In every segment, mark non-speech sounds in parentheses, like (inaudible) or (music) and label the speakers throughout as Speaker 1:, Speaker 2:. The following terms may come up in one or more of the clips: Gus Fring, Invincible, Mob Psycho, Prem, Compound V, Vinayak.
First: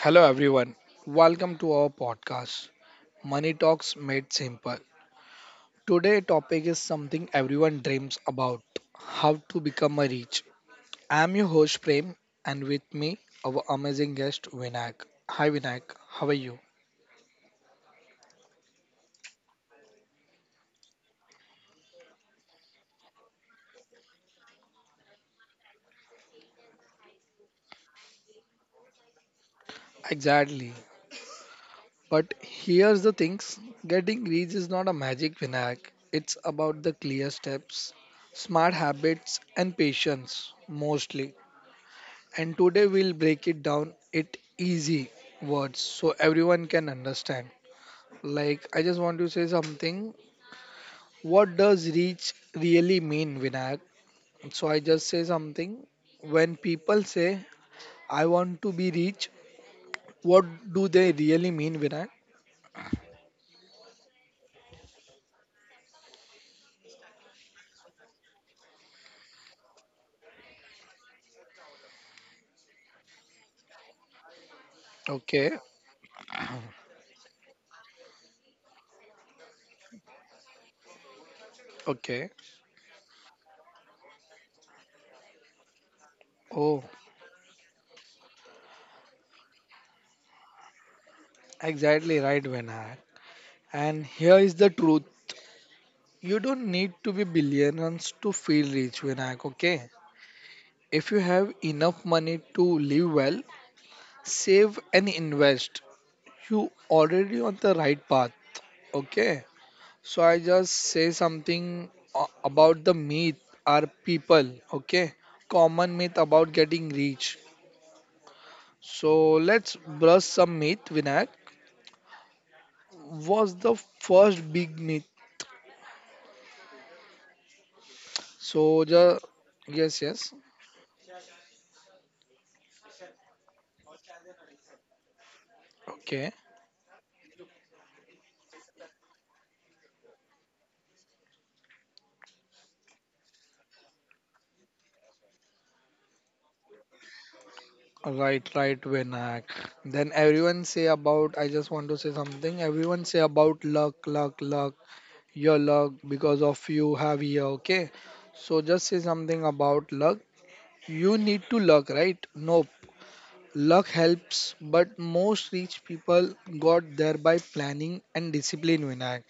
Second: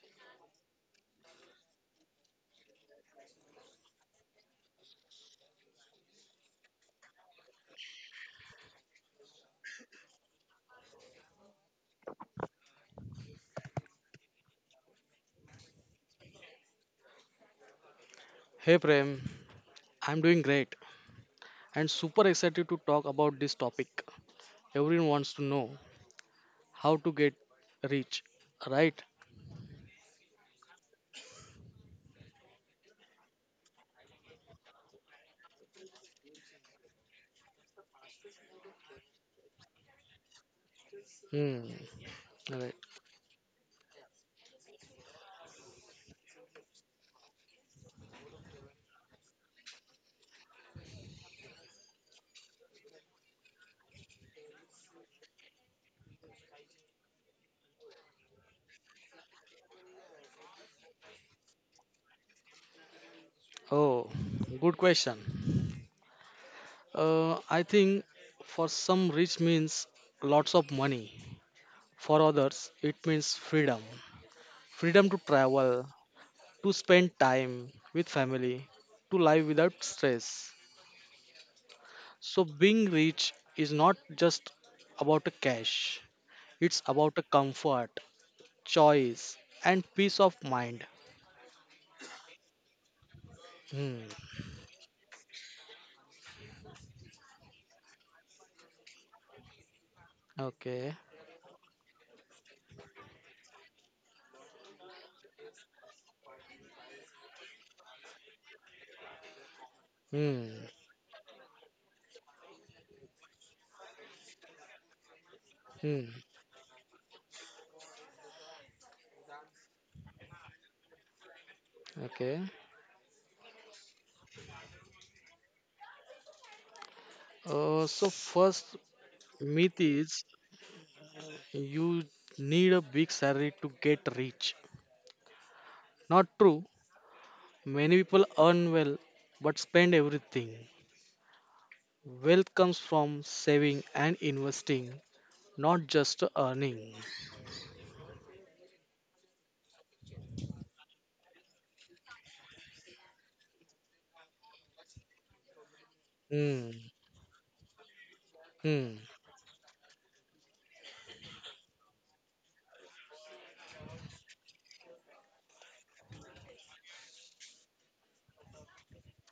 Speaker 1: Hello, everyone. Welcome to our podcast, Money Talks Made Simple. Today topic is something everyone dreams about: how to become a rich. I am your host Prem, and with me our amazing guest Vinayak. Hi Vinayak, how are you?
Speaker 2: Hey Prem, I'm doing great and super excited to talk about this topic. Everyone wants to know how to get rich, right?
Speaker 1: Exactly. But here's the things: getting rich is not a magic, Vinayak. It's about the clear steps, smart habits, and patience mostly.
Speaker 2: Hmm.
Speaker 1: And
Speaker 2: Right.
Speaker 1: today we'll break it down it easy words so everyone can understand. Like I just want to say something. What does reach really mean, Vinayak? So I just say something. When people say I want to be rich, what do they really mean, Vinayak?
Speaker 2: Oh, good question. I think for some rich means lots of money. For others, it means freedom. Freedom to
Speaker 1: Okay,
Speaker 2: travel, to spend time with family, to live without stress.
Speaker 1: okay.
Speaker 2: So being rich is not just about a cash. It's
Speaker 1: Oh,
Speaker 2: about a comfort choice and peace of mind.
Speaker 1: exactly right, Vinayak.
Speaker 2: Hmm.
Speaker 1: And here is the truth. You don't need to be billions to feel rich, Vinayak, okay?
Speaker 2: Okay.
Speaker 1: If you have enough money to live well, save and invest, you already on the right path. Okay, so I
Speaker 2: Hmm.
Speaker 1: just say something about the myth, are people okay, common
Speaker 2: Hmm.
Speaker 1: myth about getting rich. So let's brush some myth, Vinayak.
Speaker 2: Okay.
Speaker 1: Was the first big myth?
Speaker 2: So first
Speaker 1: So the,
Speaker 2: myth
Speaker 1: yes,
Speaker 2: is
Speaker 1: yes.
Speaker 2: you need a big salary to get rich. Not
Speaker 1: Okay.
Speaker 2: true. Many people earn well but spend everything. Wealth comes from saving and investing, not just earning.
Speaker 1: Right, right, Vinayak. Then everyone say about, I just want to say something, everyone say about luck, luck, luck. Your luck because of
Speaker 2: Hmm.
Speaker 1: you have here, okay? So just
Speaker 2: Hmm.
Speaker 1: say something about luck. You need to luck, right? Nope. Luck helps, but most rich people got there by planning and discipline, Vinayak.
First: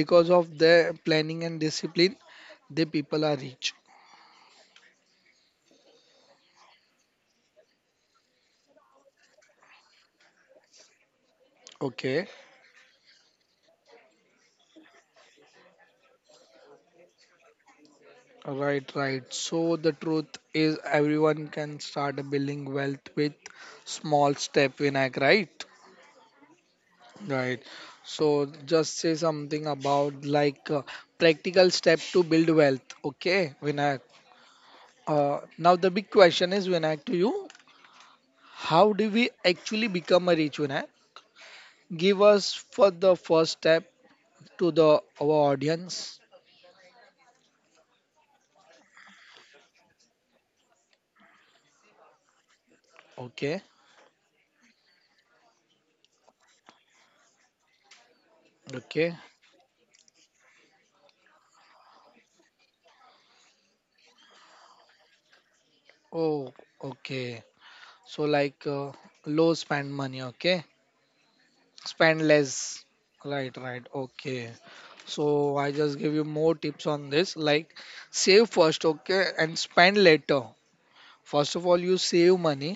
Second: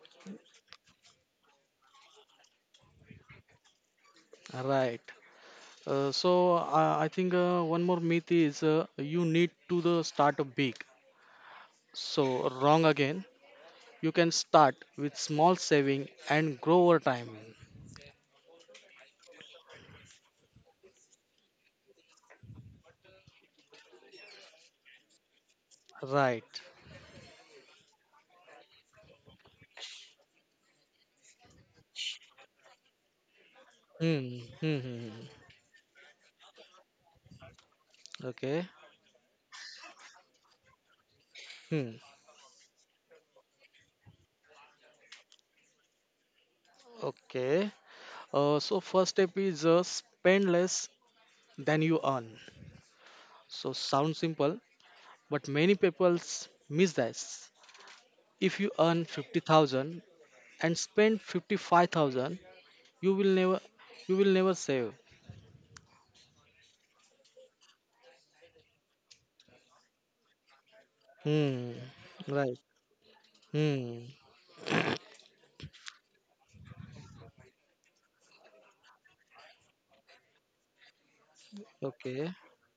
Speaker 1: Because of their planning and discipline, the people are rich.
Speaker 2: Right. I think one more myth is you need to the start big.
Speaker 1: Okay,
Speaker 2: So, wrong again. You can start with small saving and grow over time.
Speaker 1: right, right. So the truth is everyone can start building wealth with small step, Vinayak, right?
Speaker 2: Right.
Speaker 1: Right. So just say something about like practical step to build wealth. Okay, Vinayak.
Speaker 2: Hmm. Hmm. Hmm.
Speaker 1: Now the big question is Vinayak to you.
Speaker 2: Okay.
Speaker 1: How do we actually become a rich, Vinayak?
Speaker 2: Hmm.
Speaker 1: Give us for the first step to the our audience.
Speaker 2: Okay. So first step is spend less than you earn.
Speaker 1: Okay.
Speaker 2: So sounds simple, but many people miss this. If you earn
Speaker 1: Okay.
Speaker 2: 50,000 and spend 55,000, you will never you will never save.
Speaker 1: Oh, okay. So like low spend money. Okay.
Speaker 2: Hmm.
Speaker 1: Spend less,
Speaker 2: Right.
Speaker 1: right, right,
Speaker 2: Hmm.
Speaker 1: okay. So I just give you more tips on this, like save first, okay, and spend later. First of all, you
Speaker 2: Okay.
Speaker 1: save money,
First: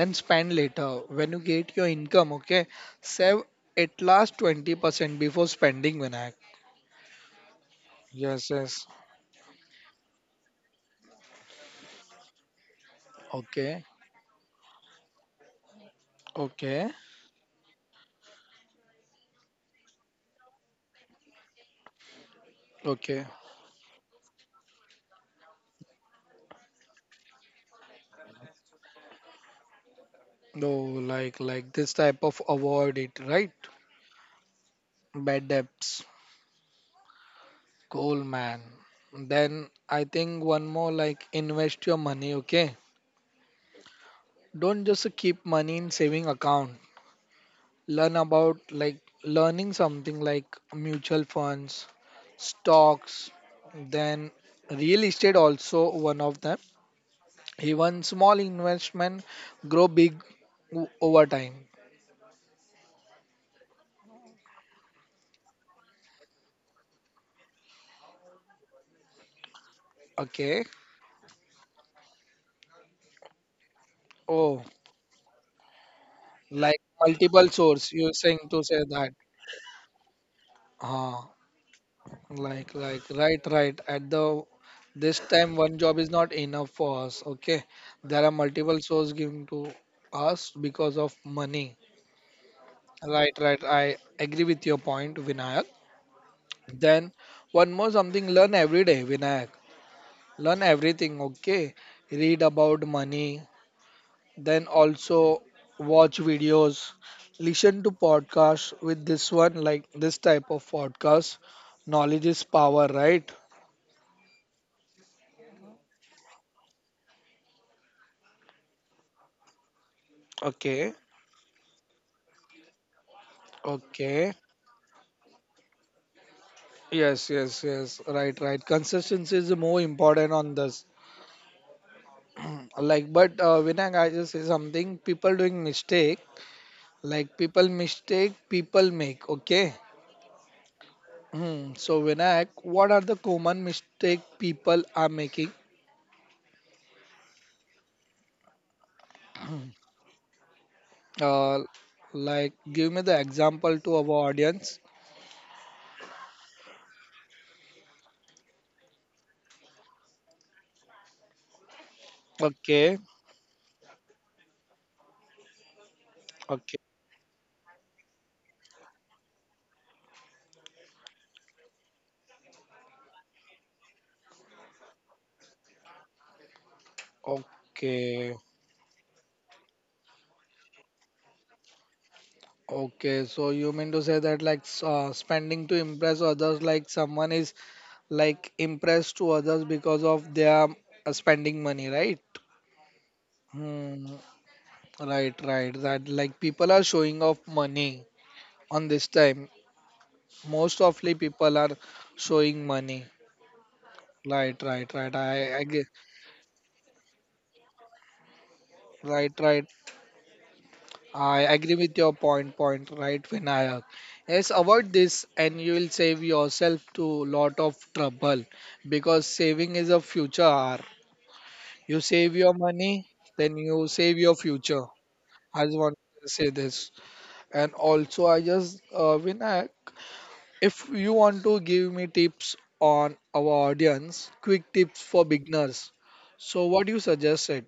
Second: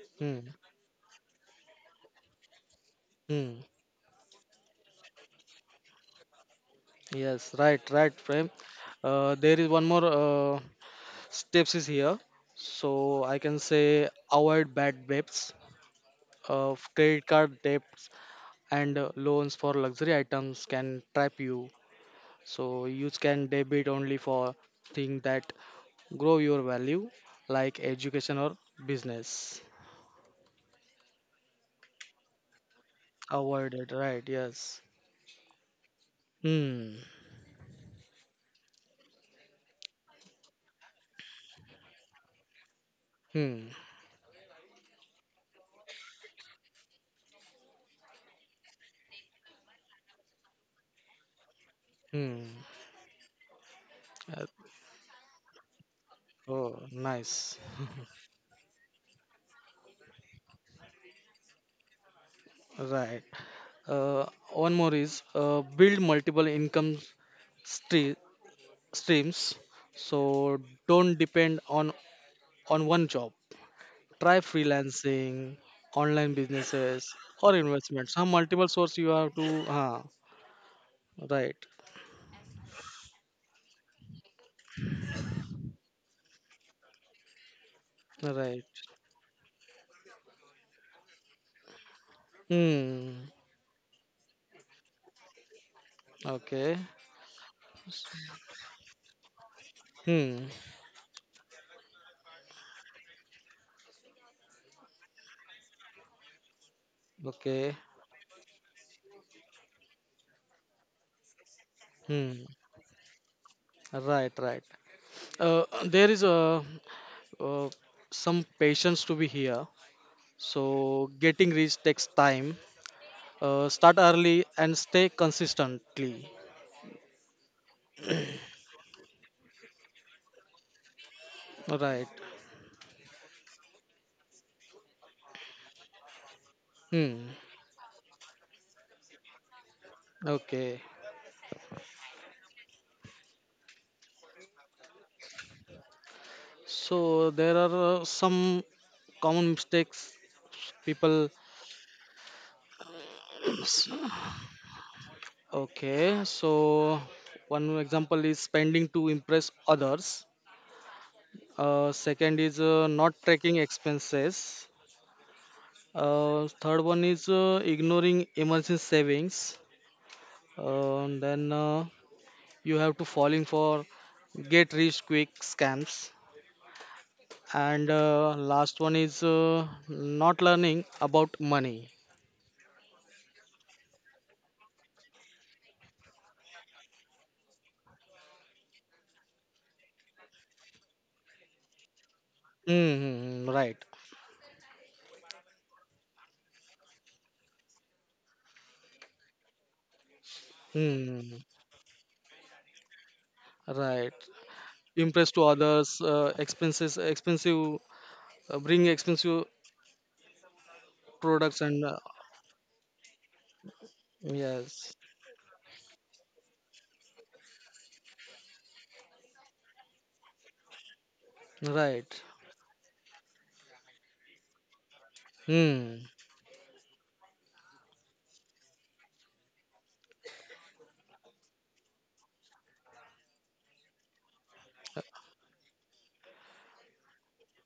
Speaker 1: then
Speaker 2: Hmm.
Speaker 1: spend later. When you get your income, okay, save
Speaker 2: Hmm.
Speaker 1: at last 20% before spending, Vinayak.
Speaker 2: Yes, right, right,
Speaker 1: Yes,
Speaker 2: Prem.
Speaker 1: yes.
Speaker 2: There is one more steps is here. So I can
Speaker 1: Okay,
Speaker 2: say avoid bad debts,
Speaker 1: okay,
Speaker 2: credit card debts, and loans for luxury items can trap you. So you
Speaker 1: okay.
Speaker 2: can debit only for things that grow your value, like education or business.
Speaker 1: No, like this type of avoid it, right?
Speaker 2: Avoid it, right? Yes.
Speaker 1: Bad debts.
Speaker 2: Hmm.
Speaker 1: Cool, man. Then I think one more, like invest your money, okay?
Speaker 2: Hmm.
Speaker 1: Don't just keep money in saving account. Learn about, like learning something like mutual funds,
Speaker 2: Hmm.
Speaker 1: stocks, then
Speaker 2: Uh,
Speaker 1: real estate also one of them.
Speaker 2: oh, nice.
Speaker 1: Even small investment grow big over time.
Speaker 2: Right. Uh, one more is build multiple income stre- streams. So
Speaker 1: Okay.
Speaker 2: don't depend on one job. Try
Speaker 1: Oh,
Speaker 2: freelancing, online
Speaker 1: like
Speaker 2: businesses,
Speaker 1: multiple
Speaker 2: or
Speaker 1: source. You're
Speaker 2: investments. Huh,
Speaker 1: saying to
Speaker 2: multiple
Speaker 1: say
Speaker 2: source you
Speaker 1: that.
Speaker 2: have to. Huh,
Speaker 1: Huh.
Speaker 2: right,
Speaker 1: Like, right, right. At the this time, one job is not enough for us. Okay, there are
Speaker 2: right.
Speaker 1: multiple sources given to us because of money.
Speaker 2: Hmm.
Speaker 1: Right, right. I agree with your point, Vinayak.
Speaker 2: Okay.
Speaker 1: Then, one more something, learn every day, Vinayak.
Speaker 2: Hmm.
Speaker 1: Learn everything. Okay, read about money. Then also watch videos,
Speaker 2: Okay.
Speaker 1: listen to podcasts. With this one, like this type of podcast, knowledge is
Speaker 2: Hmm.
Speaker 1: power, right?
Speaker 2: Right. Right. There is a uh, some patience to be here.
Speaker 1: Okay.
Speaker 2: So getting rich takes time. Start
Speaker 1: Okay.
Speaker 2: early and stay consistently.
Speaker 1: Yes, yes, yes. Right, right. Consistency is more important on this.
Speaker 2: Right.
Speaker 1: Like, but Vinay, I just say something. People doing mistake.
Speaker 2: Hmm.
Speaker 1: Like people mistake, people make. Okay.
Speaker 2: Okay.
Speaker 1: Hmm. So Vinayak, what are the common mistake people are making?
Speaker 2: So there are some common mistakes people.
Speaker 1: Uh, like, give me the example to our audience.
Speaker 2: Okay. So one example is spending to impress others. Second is
Speaker 1: Okay.
Speaker 2: not tracking expenses. Uh,
Speaker 1: Okay.
Speaker 2: third one is ignoring emergency savings. Then you have to falling for get rich quick scams. And
Speaker 1: Okay.
Speaker 2: last one is not learning about money.
Speaker 1: Okay, so you mean to say that like spending to impress others, like someone is like impressed to others because of their spending money, right?
Speaker 2: Mm-hmm, right.
Speaker 1: Hmm. Right, right. That like people are showing off money on this time. Most often
Speaker 2: Hmm.
Speaker 1: people are showing money.
Speaker 2: Right.
Speaker 1: Right, right, right.
Speaker 2: Impress to
Speaker 1: I get.
Speaker 2: others, expenses, expensive, bring
Speaker 1: Right,
Speaker 2: expensive
Speaker 1: right. I
Speaker 2: products
Speaker 1: agree
Speaker 2: and
Speaker 1: with your point, right, Vinayak. Yes, avoid
Speaker 2: yes,
Speaker 1: this and you will save yourself to lot of trouble because saving is a future hour. You
Speaker 2: right.
Speaker 1: save your money, then you save your future. I just want
Speaker 2: Hmm.
Speaker 1: to say this. And also, I just, Vinayak, if you want to give me tips on our audience, quick tips for beginners. So, what do you suggest it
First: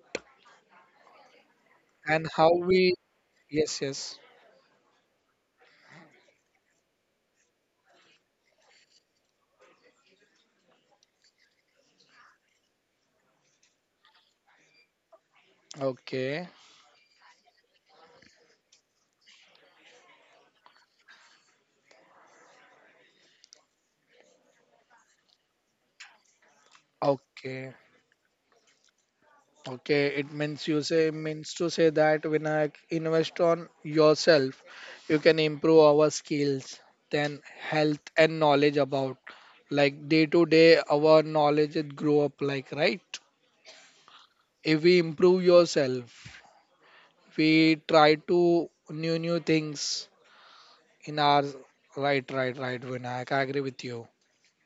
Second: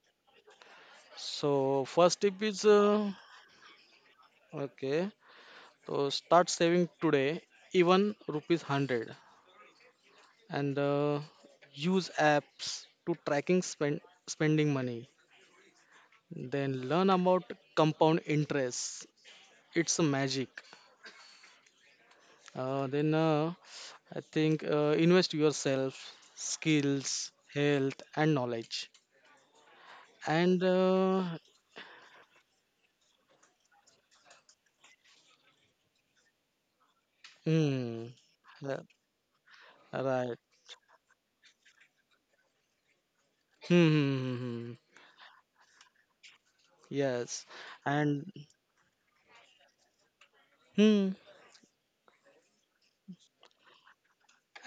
Speaker 2: So first
Speaker 1: and
Speaker 2: tip
Speaker 1: how
Speaker 2: is
Speaker 1: we, yes, yes,
Speaker 2: okay. So start saving today, even rupees hundred, and use apps to tracking spending money.
Speaker 1: okay.
Speaker 2: Then learn about compound interest. It's a magic. Then I think invest yourself, skills,
Speaker 1: Okay.
Speaker 2: health, and knowledge.
Speaker 1: Okay, it
Speaker 2: And
Speaker 1: means you say means to say that when I invest on yourself, you can improve our skills, then
Speaker 2: hmm,
Speaker 1: health and knowledge
Speaker 2: yeah,
Speaker 1: about like day
Speaker 2: right.
Speaker 1: to day our knowledge it grow up like, right.
Speaker 2: Hmm, hmm, hmm, hmm. Hmm.
Speaker 1: If we improve yourself,
Speaker 2: Yes.
Speaker 1: we try
Speaker 2: And
Speaker 1: to new things
Speaker 2: hmm.
Speaker 1: in our right, right, right, Vinayak. I agree with you.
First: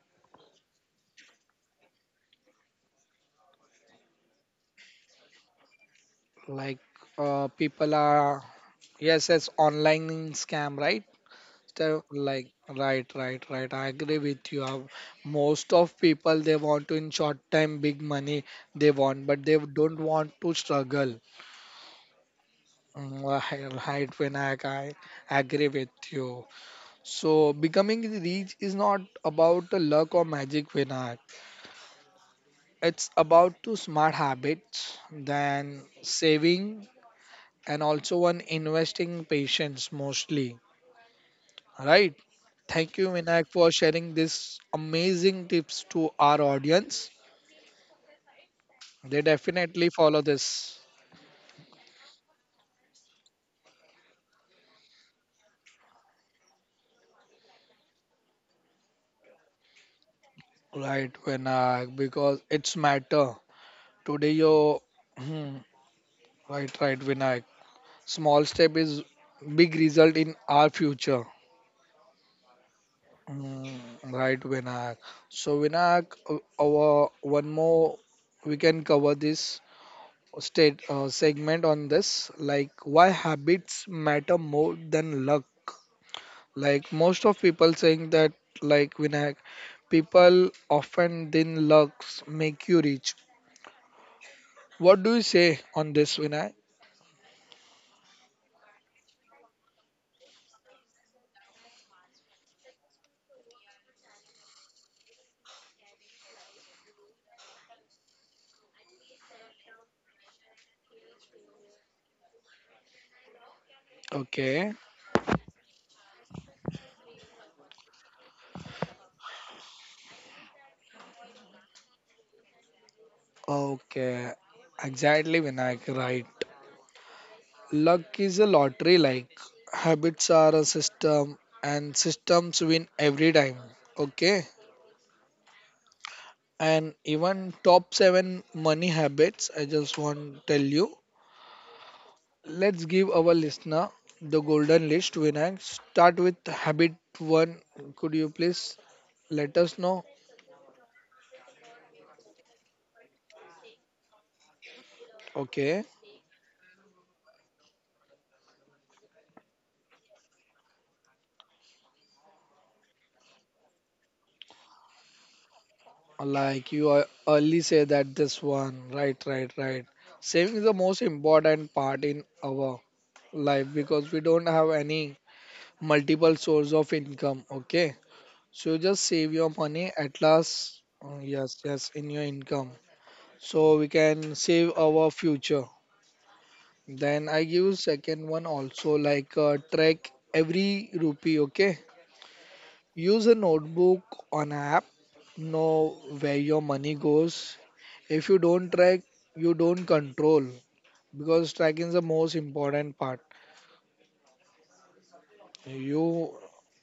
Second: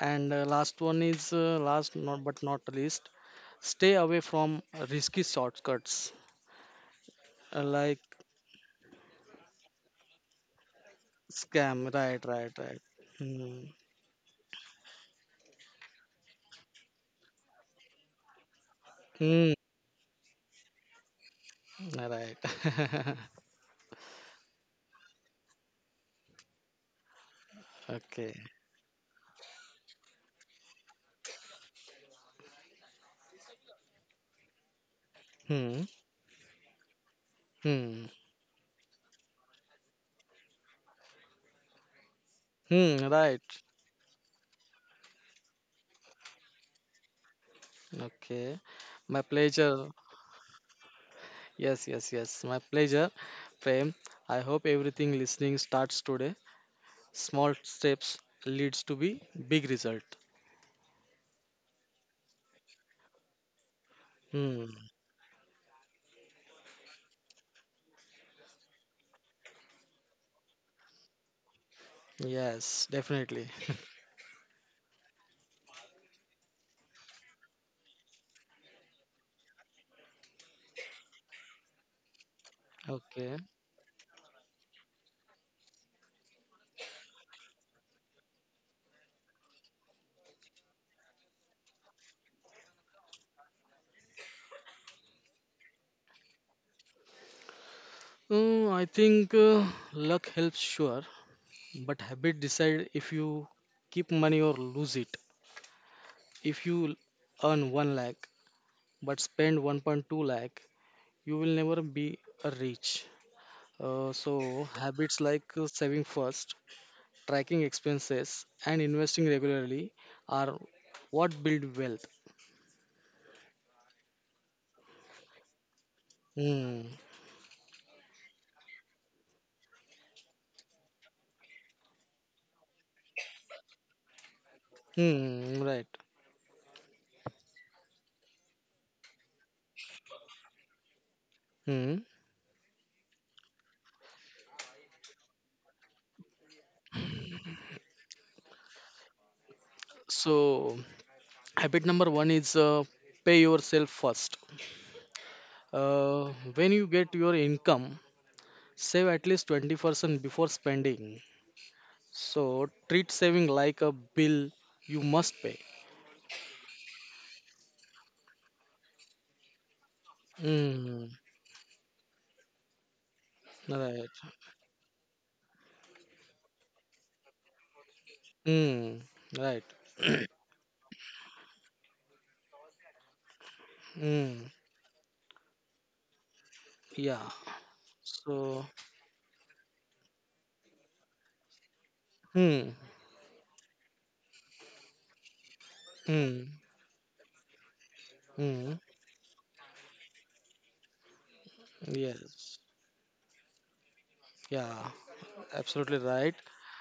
Speaker 2: And last one is last not but not least. Stay away from risky shortcuts
Speaker 1: Like people
Speaker 2: like
Speaker 1: are, yes, it's online scam, right?
Speaker 2: scam.
Speaker 1: The
Speaker 2: Right,
Speaker 1: like
Speaker 2: right, right.
Speaker 1: right, right,
Speaker 2: Hmm.
Speaker 1: right, I agree with you. Most of people they want to in short time big money they want but
Speaker 2: Hmm.
Speaker 1: they don't want to struggle.
Speaker 2: Right. (laughs)
Speaker 1: Right when I agree with you. So becoming
Speaker 2: Okay.
Speaker 1: rich is not about the luck or magic, Vinayak. It's about two smart habits, then
Speaker 2: Hmm.
Speaker 1: saving and
Speaker 2: Hmm.
Speaker 1: also one investing patience mostly, right? Thank
Speaker 2: Hmm.
Speaker 1: you, Vinayak,
Speaker 2: Right.
Speaker 1: for sharing these amazing tips to our audience.
Speaker 2: Okay.
Speaker 1: They
Speaker 2: My
Speaker 1: definitely
Speaker 2: pleasure.
Speaker 1: follow this,
Speaker 2: Yes, yes, yes. My pleasure, Prem. I hope everything listening starts today. Small steps leads to be big result.
Speaker 1: right, Vinayak, because it's matter. Today,
Speaker 2: Hmm.
Speaker 1: your, hmm, right, right, Vinayak. Small step is big result in our future.
Speaker 2: Yes, definitely.
Speaker 1: Hmm, right, Vinayak. So, Vinayak, our one more we can cover this state segment on this, like why
Speaker 2: Okay.
Speaker 1: habits matter more than luck. Like most of people saying that, like Vinayak, people often then looks make you rich. What do you say on this, Vinayak?
Speaker 2: I think luck helps sure, but habit decide if you keep money or lose it. If you earn 1 lakh but spend 1.2 lakh, you will never be a rich. So
Speaker 1: Okay,
Speaker 2: habits like saving first, tracking expenses, and investing regularly are what build wealth.
Speaker 1: okay, exactly, Vinayak, right.
Speaker 2: Hmm.
Speaker 1: Luck is a lottery, like habits are a system, and systems win every time. Okay,
Speaker 2: Hmm. Right.
Speaker 1: and even top seven money habits, I just want to tell you.
Speaker 2: Hmm.
Speaker 1: Let's give our listener the golden list, Vinayak. Start with habit one. Could you please let us know?
Speaker 2: So habit number one is pay yourself first.
Speaker 1: Okay.
Speaker 2: When you get your income, save at least 20% before spending. So treat saving like a bill you must pay.
Speaker 1: Like you are- early say that this one. Right, right, right. Saving is the most
Speaker 2: Hmm.
Speaker 1: important part in our life
Speaker 2: Right.
Speaker 1: because we don't have any multiple source of income. Okay. So you
Speaker 2: Hmm.
Speaker 1: just save your
Speaker 2: Right.
Speaker 1: money at
Speaker 2: (clears throat)
Speaker 1: last. Oh, yes, yes, in your income. So we can
Speaker 2: Mm,
Speaker 1: save our future. Then
Speaker 2: yeah.
Speaker 1: I give second one
Speaker 2: So,
Speaker 1: also like track every rupee. Okay,
Speaker 2: hmm,
Speaker 1: use a notebook on app. Know where
Speaker 2: hmm,
Speaker 1: your money goes. If you don't
Speaker 2: hmm.
Speaker 1: track, you don't control because tracking is the most
Speaker 2: Yes.
Speaker 1: important part.
Speaker 2: Yeah, absolutely right.
Speaker 1: You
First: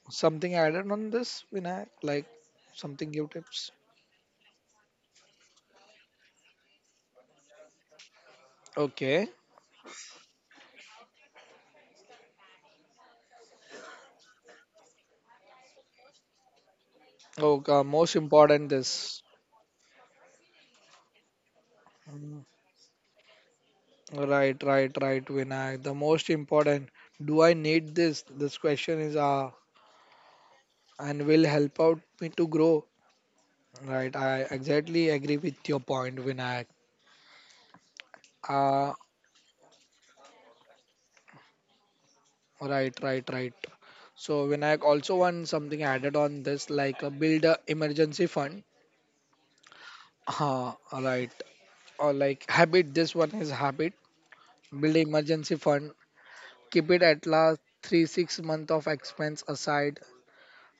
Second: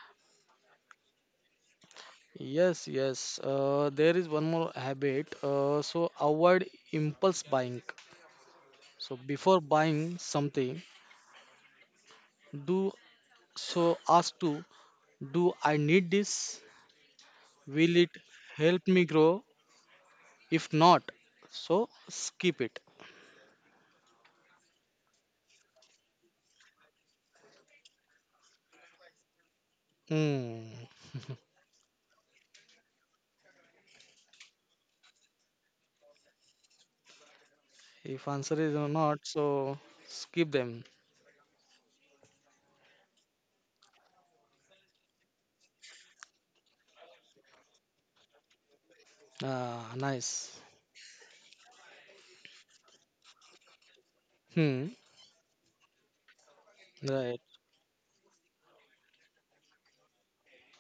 Speaker 1: something added on this, Vinayak? Like
Speaker 2: Yes,
Speaker 1: something give
Speaker 2: yes.
Speaker 1: tips?
Speaker 2: There is one more habit. So avoid impulse buying. So
Speaker 1: Okay.
Speaker 2: before buying something, do so ask to do I need this?
Speaker 1: Okay.
Speaker 2: Will it
Speaker 1: Most important
Speaker 2: help me
Speaker 1: this.
Speaker 2: grow? If not, so
Speaker 1: Mm.
Speaker 2: skip it.
Speaker 1: Right, right, right, Vinayak. The most important. Do I need this? This question is
Speaker 2: Hmm.
Speaker 1: and will help out me to grow. Right, I exactly agree with your point, Vinayak.
Speaker 2: If answer is
Speaker 1: Ah,
Speaker 2: not, so skip them.
Speaker 1: right, right, right. So Vinayak also want something added on this, like a build a emergency fund.
Speaker 2: Ah, nice.
Speaker 1: Ah, right. Or like habit. This one is habit.
Speaker 2: Hmm.
Speaker 1: Build a emergency fund. Keep it at
Speaker 2: Right.
Speaker 1: last 3-6 month of expense aside.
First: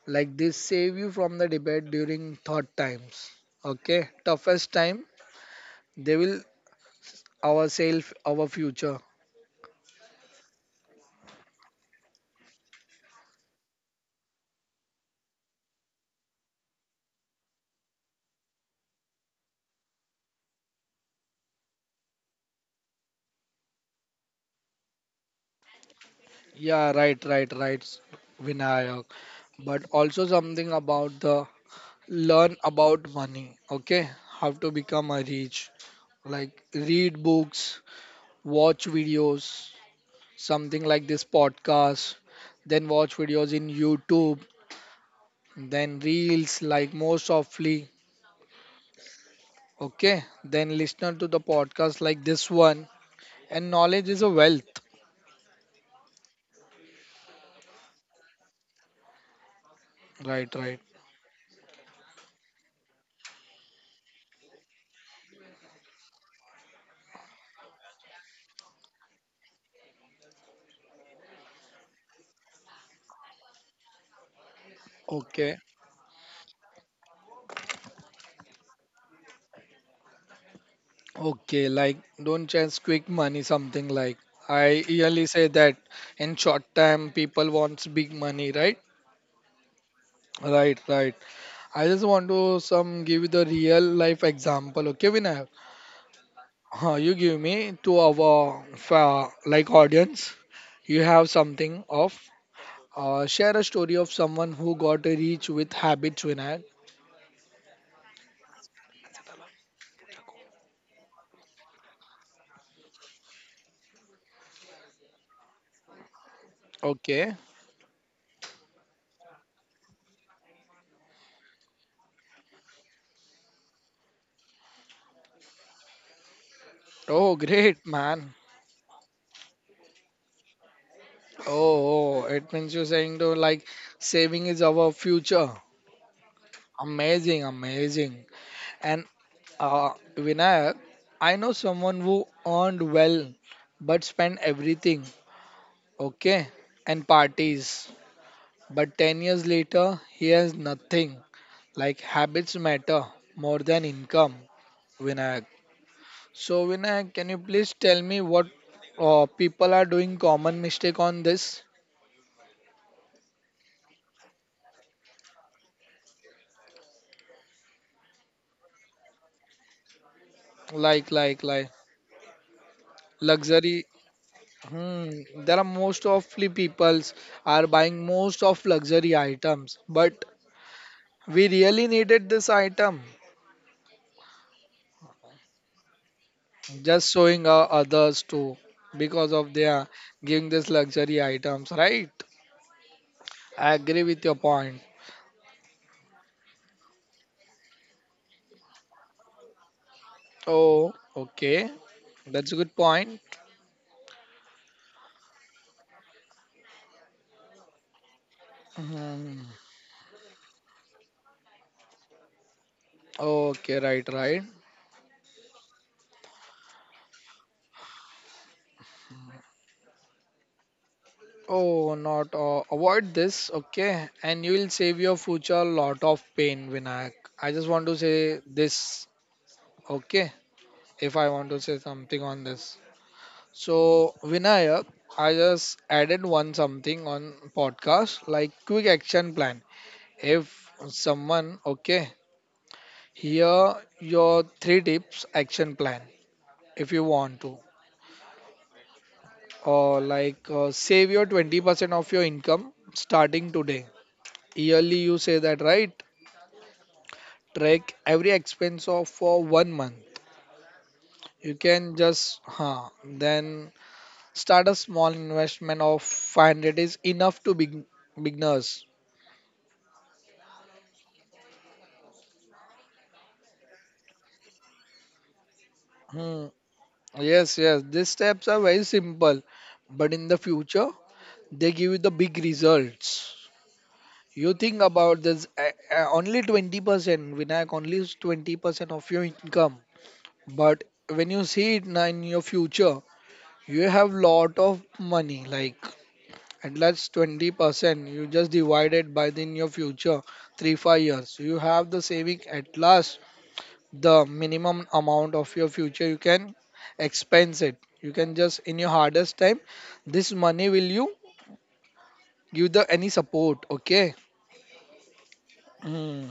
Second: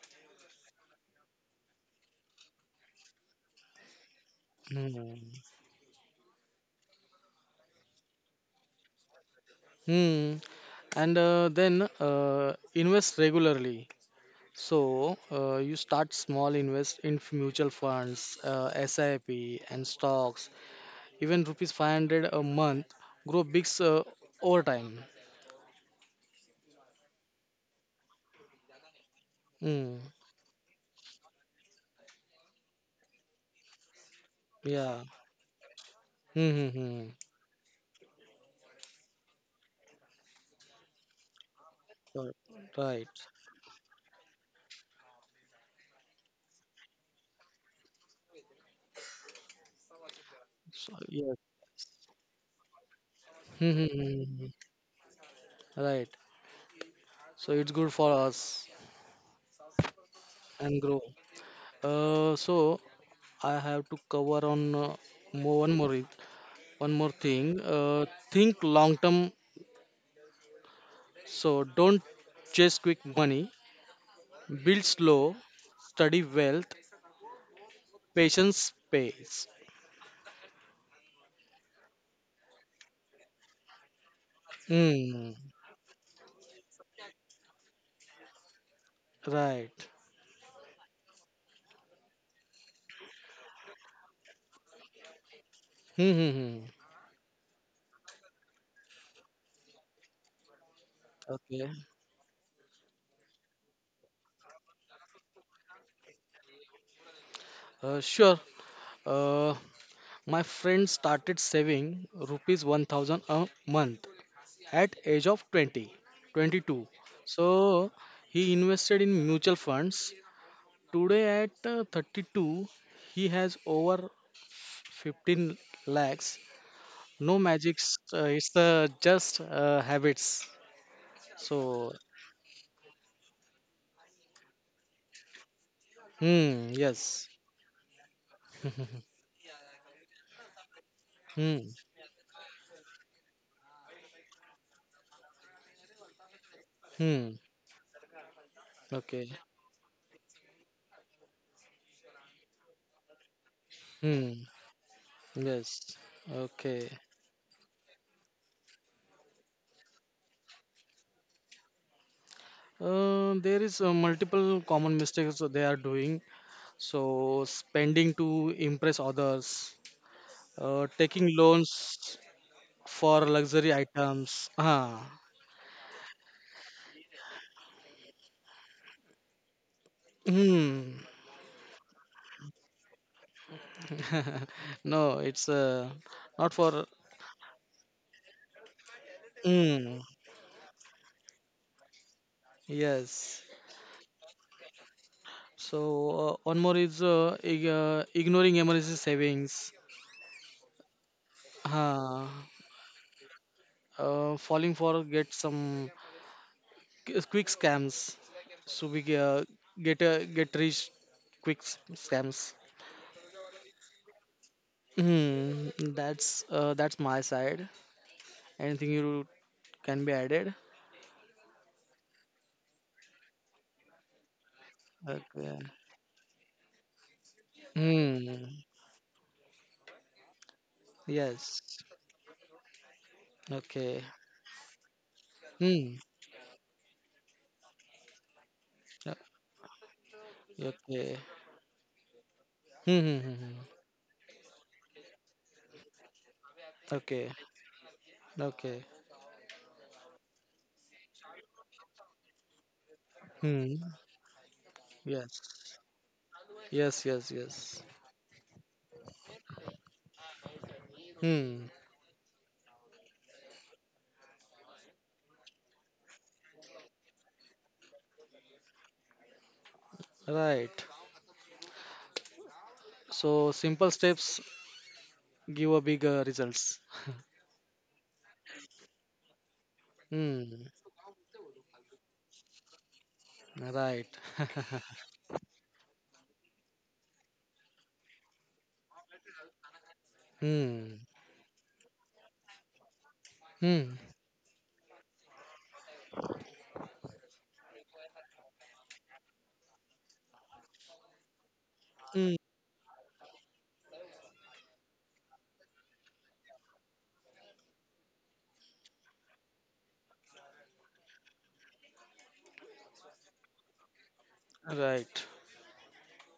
Speaker 1: Like this, save you from the debate during thought times. Okay, toughest time.
Speaker 2: Hmm.
Speaker 1: They will ourself our future.
Speaker 2: Hmm. And then invest regularly. You start small, invest in mutual funds, SIP, and stocks. Even rupees 500 a month grow big over time.
Speaker 1: Yeah, right, right, right, Vinayak. But
Speaker 2: Hmm.
Speaker 1: also something about the learn about money, okay? How to
Speaker 2: Yeah.
Speaker 1: become a rich.
Speaker 2: Hmm.
Speaker 1: Like
Speaker 2: Hmm. Hmm.
Speaker 1: read books, watch videos, something like this podcast,
Speaker 2: Right.
Speaker 1: then
Speaker 2: Right.
Speaker 1: watch videos in YouTube, then reels like more softly, okay? Then
Speaker 2: So,
Speaker 1: listen to the
Speaker 2: yes.
Speaker 1: podcast like this one. And
Speaker 2: Hmm. Hmm,
Speaker 1: knowledge is a
Speaker 2: hmm, hmm.
Speaker 1: wealth,
Speaker 2: Right. So it's good for us
Speaker 1: right, right.
Speaker 2: and grow. Uh, so I have to cover on more one more one more thing, think long term. So don't chase quick money. Build slow,
Speaker 1: Okay.
Speaker 2: study wealth, patience pays.
Speaker 1: Okay, like don't chase quick money, something like I really
Speaker 2: Hmm.
Speaker 1: say that in short time people wants big money, right?
Speaker 2: Right.
Speaker 1: Right, right. I just want to some give you the real life example. Okay, Vinayak.
Speaker 2: Hmm. Hmm, hmm.
Speaker 1: Huh, you give me to our like audience. You have
Speaker 2: Okay.
Speaker 1: something of share a story of someone who got rich with habits, Vinayak.
Speaker 2: Sure. Uh, my friend started saving rupees 1000 a month at age of 22.
Speaker 1: Okay.
Speaker 2: So he invested in mutual funds. Today at 32, he has over 15 lakhs. No
Speaker 1: Oh, great,
Speaker 2: magics. Uh,
Speaker 1: man.
Speaker 2: it's the just habits. So,
Speaker 1: Oh, oh, it means you're saying though like saving is our future.
Speaker 2: hmm, yes.
Speaker 1: Amazing, amazing.
Speaker 2: (laughs)
Speaker 1: And uh, Vinayak, I know
Speaker 2: Hmm,
Speaker 1: someone who earned well but spent everything, okay, and
Speaker 2: hmm.
Speaker 1: parties. But 10
Speaker 2: Okay.
Speaker 1: years later, he has nothing. Like habits matter more than income,
Speaker 2: Hmm.
Speaker 1: Vinayak.
Speaker 2: Yes.
Speaker 1: So,
Speaker 2: Okay.
Speaker 1: Vinayak, can you please tell me what people are doing common mistake on this?
Speaker 2: There is multiple common mistakes that they are doing. So, spending to impress others,
Speaker 1: Like,
Speaker 2: taking
Speaker 1: like, like
Speaker 2: loans for luxury
Speaker 1: luxury.
Speaker 2: items.
Speaker 1: Hmm,
Speaker 2: Ah.
Speaker 1: there are most of the peoples are buying most of luxury items, but
Speaker 2: Hmm.
Speaker 1: we really needed this item,
Speaker 2: (laughs) No, it's not for.
Speaker 1: just showing our others too, because of their
Speaker 2: Hmm.
Speaker 1: giving this luxury items, right?
Speaker 2: Yes.
Speaker 1: I agree with your point.
Speaker 2: So one more is ignoring emergency savings.
Speaker 1: Oh, okay,
Speaker 2: Uh,
Speaker 1: that's a good point.
Speaker 2: falling for quick scams. So we ge-
Speaker 1: Hmm.
Speaker 2: get rich scams.
Speaker 1: Okay, right, right.
Speaker 2: Hmm, that's my side. Anything you can be added?
Speaker 1: Oh, not avoid this, okay? And you will save your
Speaker 2: Okay.
Speaker 1: future lot of pain, Vinayak. I just want to say
Speaker 2: Hmm.
Speaker 1: this, okay? If I want
Speaker 2: Yes.
Speaker 1: to say something on this.
Speaker 2: Okay.
Speaker 1: So Vinayak, I just
Speaker 2: Hmm.
Speaker 1: added one something on podcast like quick
Speaker 2: Uh,
Speaker 1: action plan. If
Speaker 2: okay.
Speaker 1: someone okay,
Speaker 2: Hmm. Hmm, hmm, hmm.
Speaker 1: here your three tips action plan if you
Speaker 2: Okay.
Speaker 1: want to,
Speaker 2: Okay.
Speaker 1: or like save your 20% of your income starting
Speaker 2: Hmm.
Speaker 1: today. Yearly, you say
Speaker 2: Yes.
Speaker 1: that right?
Speaker 2: Yes, yes, yes.
Speaker 1: Track every expense of for one month. You
Speaker 2: Hmm.
Speaker 1: can just huh, then start a small investment of 500 is enough to big beginners.
Speaker 2: Right. So simple steps give a big
Speaker 1: Hmm,
Speaker 2: results.
Speaker 1: yes, yes. These steps are very simple, but in the
Speaker 2: Hmm.
Speaker 1: future, they give you the big results.
Speaker 2: Right.
Speaker 1: You think
Speaker 2: (laughs)
Speaker 1: about this only 20%, Vinayak, only 20% of your income. But
Speaker 2: Hmm.
Speaker 1: when you see it now in your future, you
Speaker 2: Hmm.
Speaker 1: have lot of money, like at least 20%. You just divide it by the in your future, 3, 5 years. You have the
Speaker 2: Hmm.
Speaker 1: saving at last the minimum amount of your future you can expense it you can just in your hardest time this money will you give the any support, okay.
Speaker 2: Right.
Speaker 1: Hmm.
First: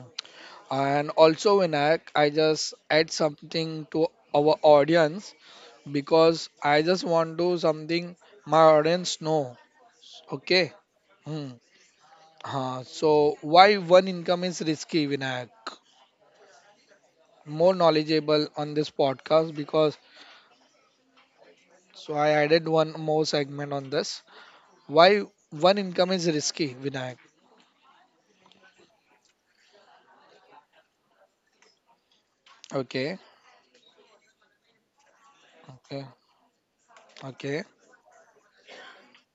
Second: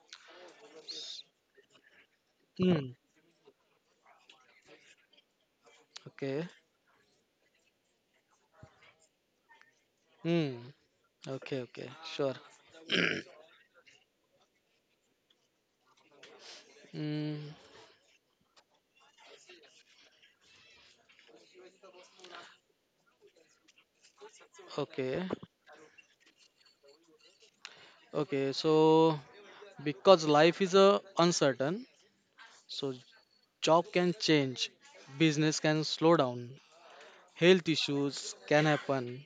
Speaker 1: And also, Vinayak, I just
Speaker 2: Hmm.
Speaker 1: add something to our audience because
Speaker 2: Okay.
Speaker 1: I just want to something my audience know,
Speaker 2: Hmm.
Speaker 1: okay. Hmm.
Speaker 2: Okay. Okay. Sure.
Speaker 1: Huh. So
Speaker 2: (clears throat)
Speaker 1: why one income is risky, Vinayak?
Speaker 2: Hmm.
Speaker 1: More knowledgeable on this podcast because so I added one more segment on this. Why
Speaker 2: Okay.
Speaker 1: one income is risky, Vinayak?
Speaker 2: Okay. So because life is uncertain, so
Speaker 1: Okay,
Speaker 2: job can change, business can
Speaker 1: okay,
Speaker 2: slow down,
Speaker 1: okay,
Speaker 2: health issues can happen.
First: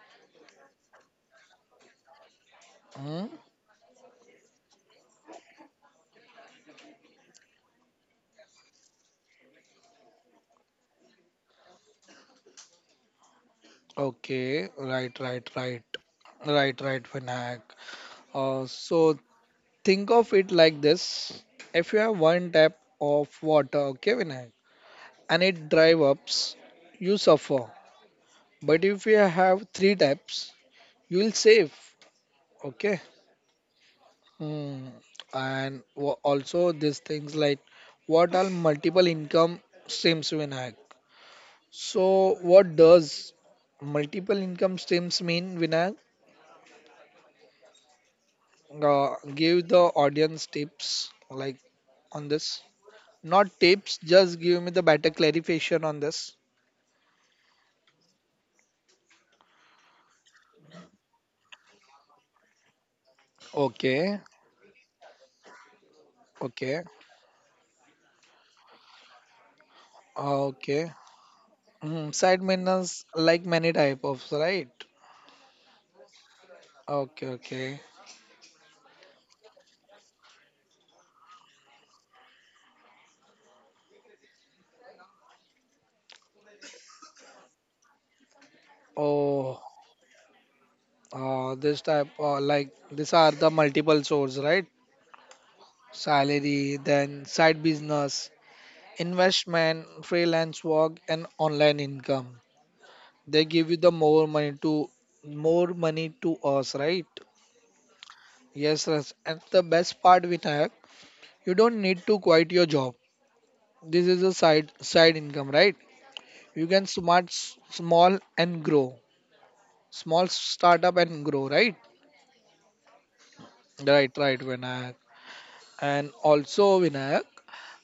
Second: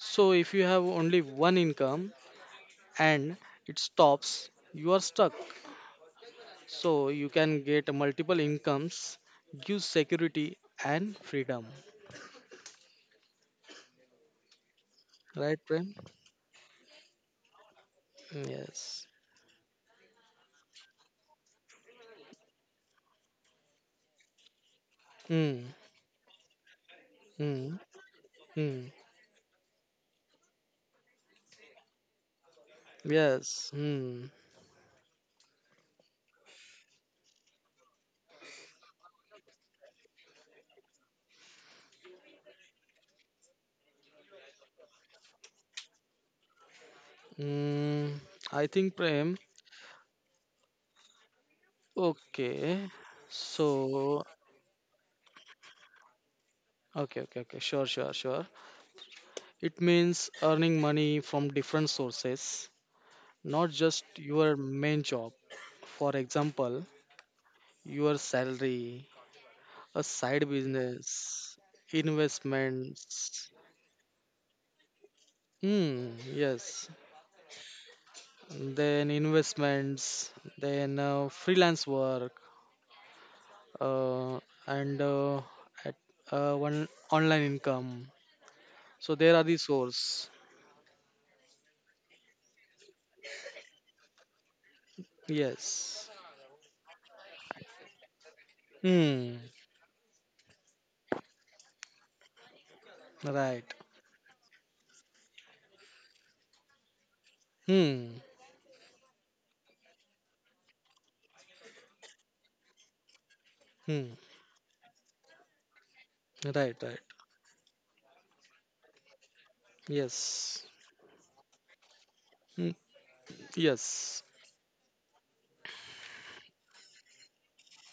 Speaker 2: So if you have only one income,
Speaker 1: mm,
Speaker 2: and it stops, you are stuck. So you can get multiple incomes, gives security and freedom.
Speaker 1: okay. Right,
Speaker 2: Right,
Speaker 1: right,
Speaker 2: Prem?
Speaker 1: right, right, right, Vinayak. Uh,
Speaker 2: Yes.
Speaker 1: so think of it like this: if you have one tap of water, okay, Vinayak, and
Speaker 2: Hmm.
Speaker 1: it dries up, you suffer.
Speaker 2: Hmm. Hmm.
Speaker 1: But if you have three taps, you will save. Okay.
Speaker 2: Yes. Hmm.
Speaker 1: Hmm. And also these things, like what are multiple income streams, Vinayak? So, what does multiple income streams mean, Vinay?
Speaker 2: Hmm. I think Prem.
Speaker 1: Give the audience tips like on this.
Speaker 2: Okay.
Speaker 1: Not tips,
Speaker 2: So.
Speaker 1: just give me the better clarification on this.
Speaker 2: Okay. Okay. Okay. Sure. Sure. Sure. It means earning money from different sources, not just
Speaker 1: Okay,
Speaker 2: your main job. For
Speaker 1: okay,
Speaker 2: example, your salary, a side
Speaker 1: okay.
Speaker 2: business,
Speaker 1: Mm, side menus
Speaker 2: investments.
Speaker 1: like many type of, right?
Speaker 2: Hmm, yes.
Speaker 1: Okay, okay.
Speaker 2: Then investments, then freelance work, uh, and uh, at, one online income. So there are the
Speaker 1: Oh,
Speaker 2: source.
Speaker 1: this type like, these are the multiple source, right?
Speaker 2: Yes.
Speaker 1: Salary, then side business,
Speaker 2: Hmm.
Speaker 1: investment, freelance work, and online income. They
Speaker 2: Right.
Speaker 1: give you the more money to us, right?
Speaker 2: Hmm.
Speaker 1: Yes, yes. And the best part with hack, you don't need to quit your job. This
Speaker 2: Hmm.
Speaker 1: is a side income, right? You
Speaker 2: Right.
Speaker 1: can
Speaker 2: Right.
Speaker 1: smart small and grow. Small
Speaker 2: Yes.
Speaker 1: startup and grow, right?
Speaker 2: Hmm.
Speaker 1: Right,
Speaker 2: Yes.
Speaker 1: right, Vinayak. And also Vinayak,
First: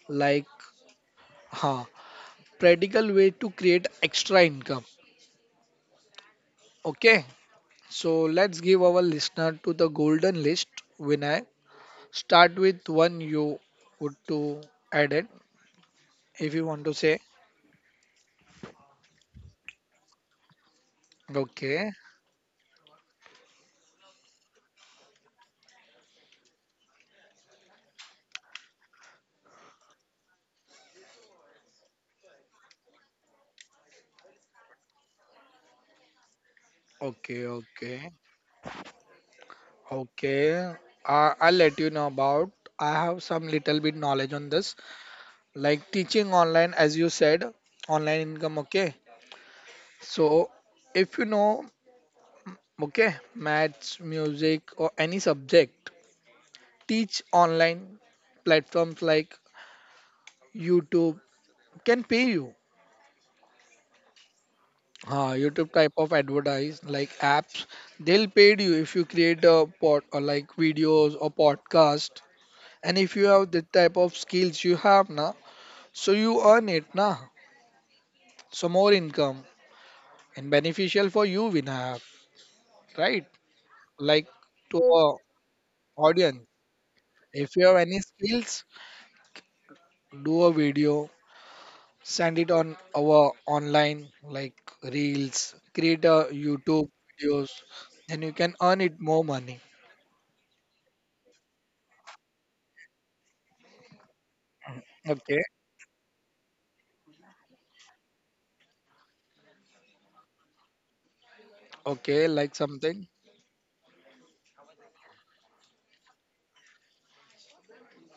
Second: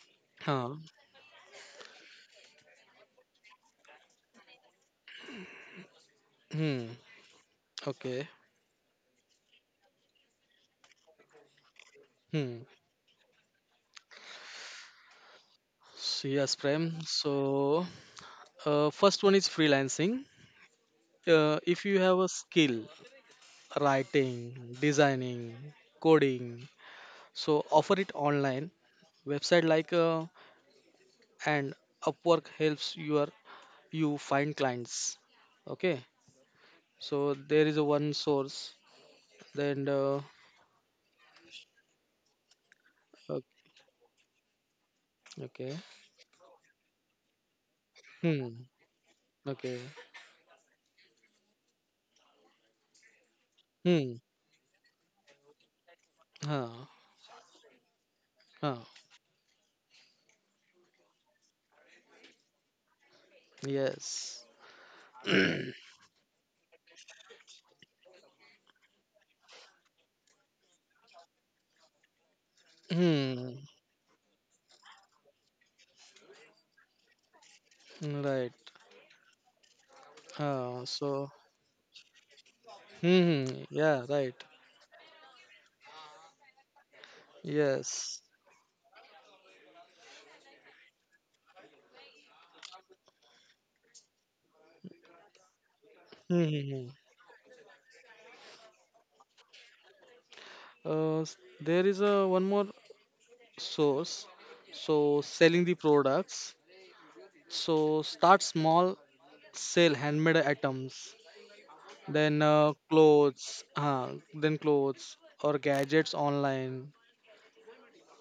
Speaker 1: like
Speaker 2: Huh.
Speaker 1: huh, practical way to create extra income.
Speaker 2: Hmm.
Speaker 1: Okay. So
Speaker 2: Okay.
Speaker 1: let's give our listener to the golden list, Vinayak. Start
Speaker 2: Hmm.
Speaker 1: with one you would to add it
Speaker 2: So
Speaker 1: if
Speaker 2: yes,
Speaker 1: you want to
Speaker 2: Prem.
Speaker 1: say.
Speaker 2: So first one is freelancing. If
Speaker 1: Okay,
Speaker 2: you have a skill, writing, designing, coding, so offer it online, website like and upwork helps your you find clients. Okay, so
Speaker 1: okay,
Speaker 2: there is a one
Speaker 1: okay,
Speaker 2: source. Then
Speaker 1: okay. I'll let you know about. I have
Speaker 2: o-
Speaker 1: some little bit knowledge on this,
Speaker 2: okay.
Speaker 1: like teaching online, as you said, online income.
Speaker 2: Hmm.
Speaker 1: Okay,
Speaker 2: Okay.
Speaker 1: so if you know, okay, maths,
Speaker 2: Hmm.
Speaker 1: music, or any subject,
Speaker 2: Huh.
Speaker 1: teach online
Speaker 2: Huh.
Speaker 1: platforms like YouTube can pay you.
Speaker 2: Yes. (clears throat)
Speaker 1: YouTube type of advertise like apps, they'll pay you if you create a pod or like videos or podcast. And if you have the
Speaker 2: Hmm.
Speaker 1: type of skills you have na, so you earn it na.
Speaker 2: Right.
Speaker 1: So more income and
Speaker 2: Huh.
Speaker 1: beneficial for
Speaker 2: So
Speaker 1: you we have, right?
Speaker 2: hmm, hmm, yeah,
Speaker 1: Like,
Speaker 2: right.
Speaker 1: to our audience, if you have any
Speaker 2: Yes.
Speaker 1: skills, do a video, send it on our online like reels, create a
Speaker 2: Hmm. Hmm, hmm.
Speaker 1: YouTube videos, then you can earn it more money.
Speaker 2: There is a one more source. So
Speaker 1: Okay.
Speaker 2: selling the products. So start small, sell handmade items.
Speaker 1: Okay,
Speaker 2: Then
Speaker 1: like
Speaker 2: uh,
Speaker 1: something.
Speaker 2: clothes, uh, then clothes or gadgets online.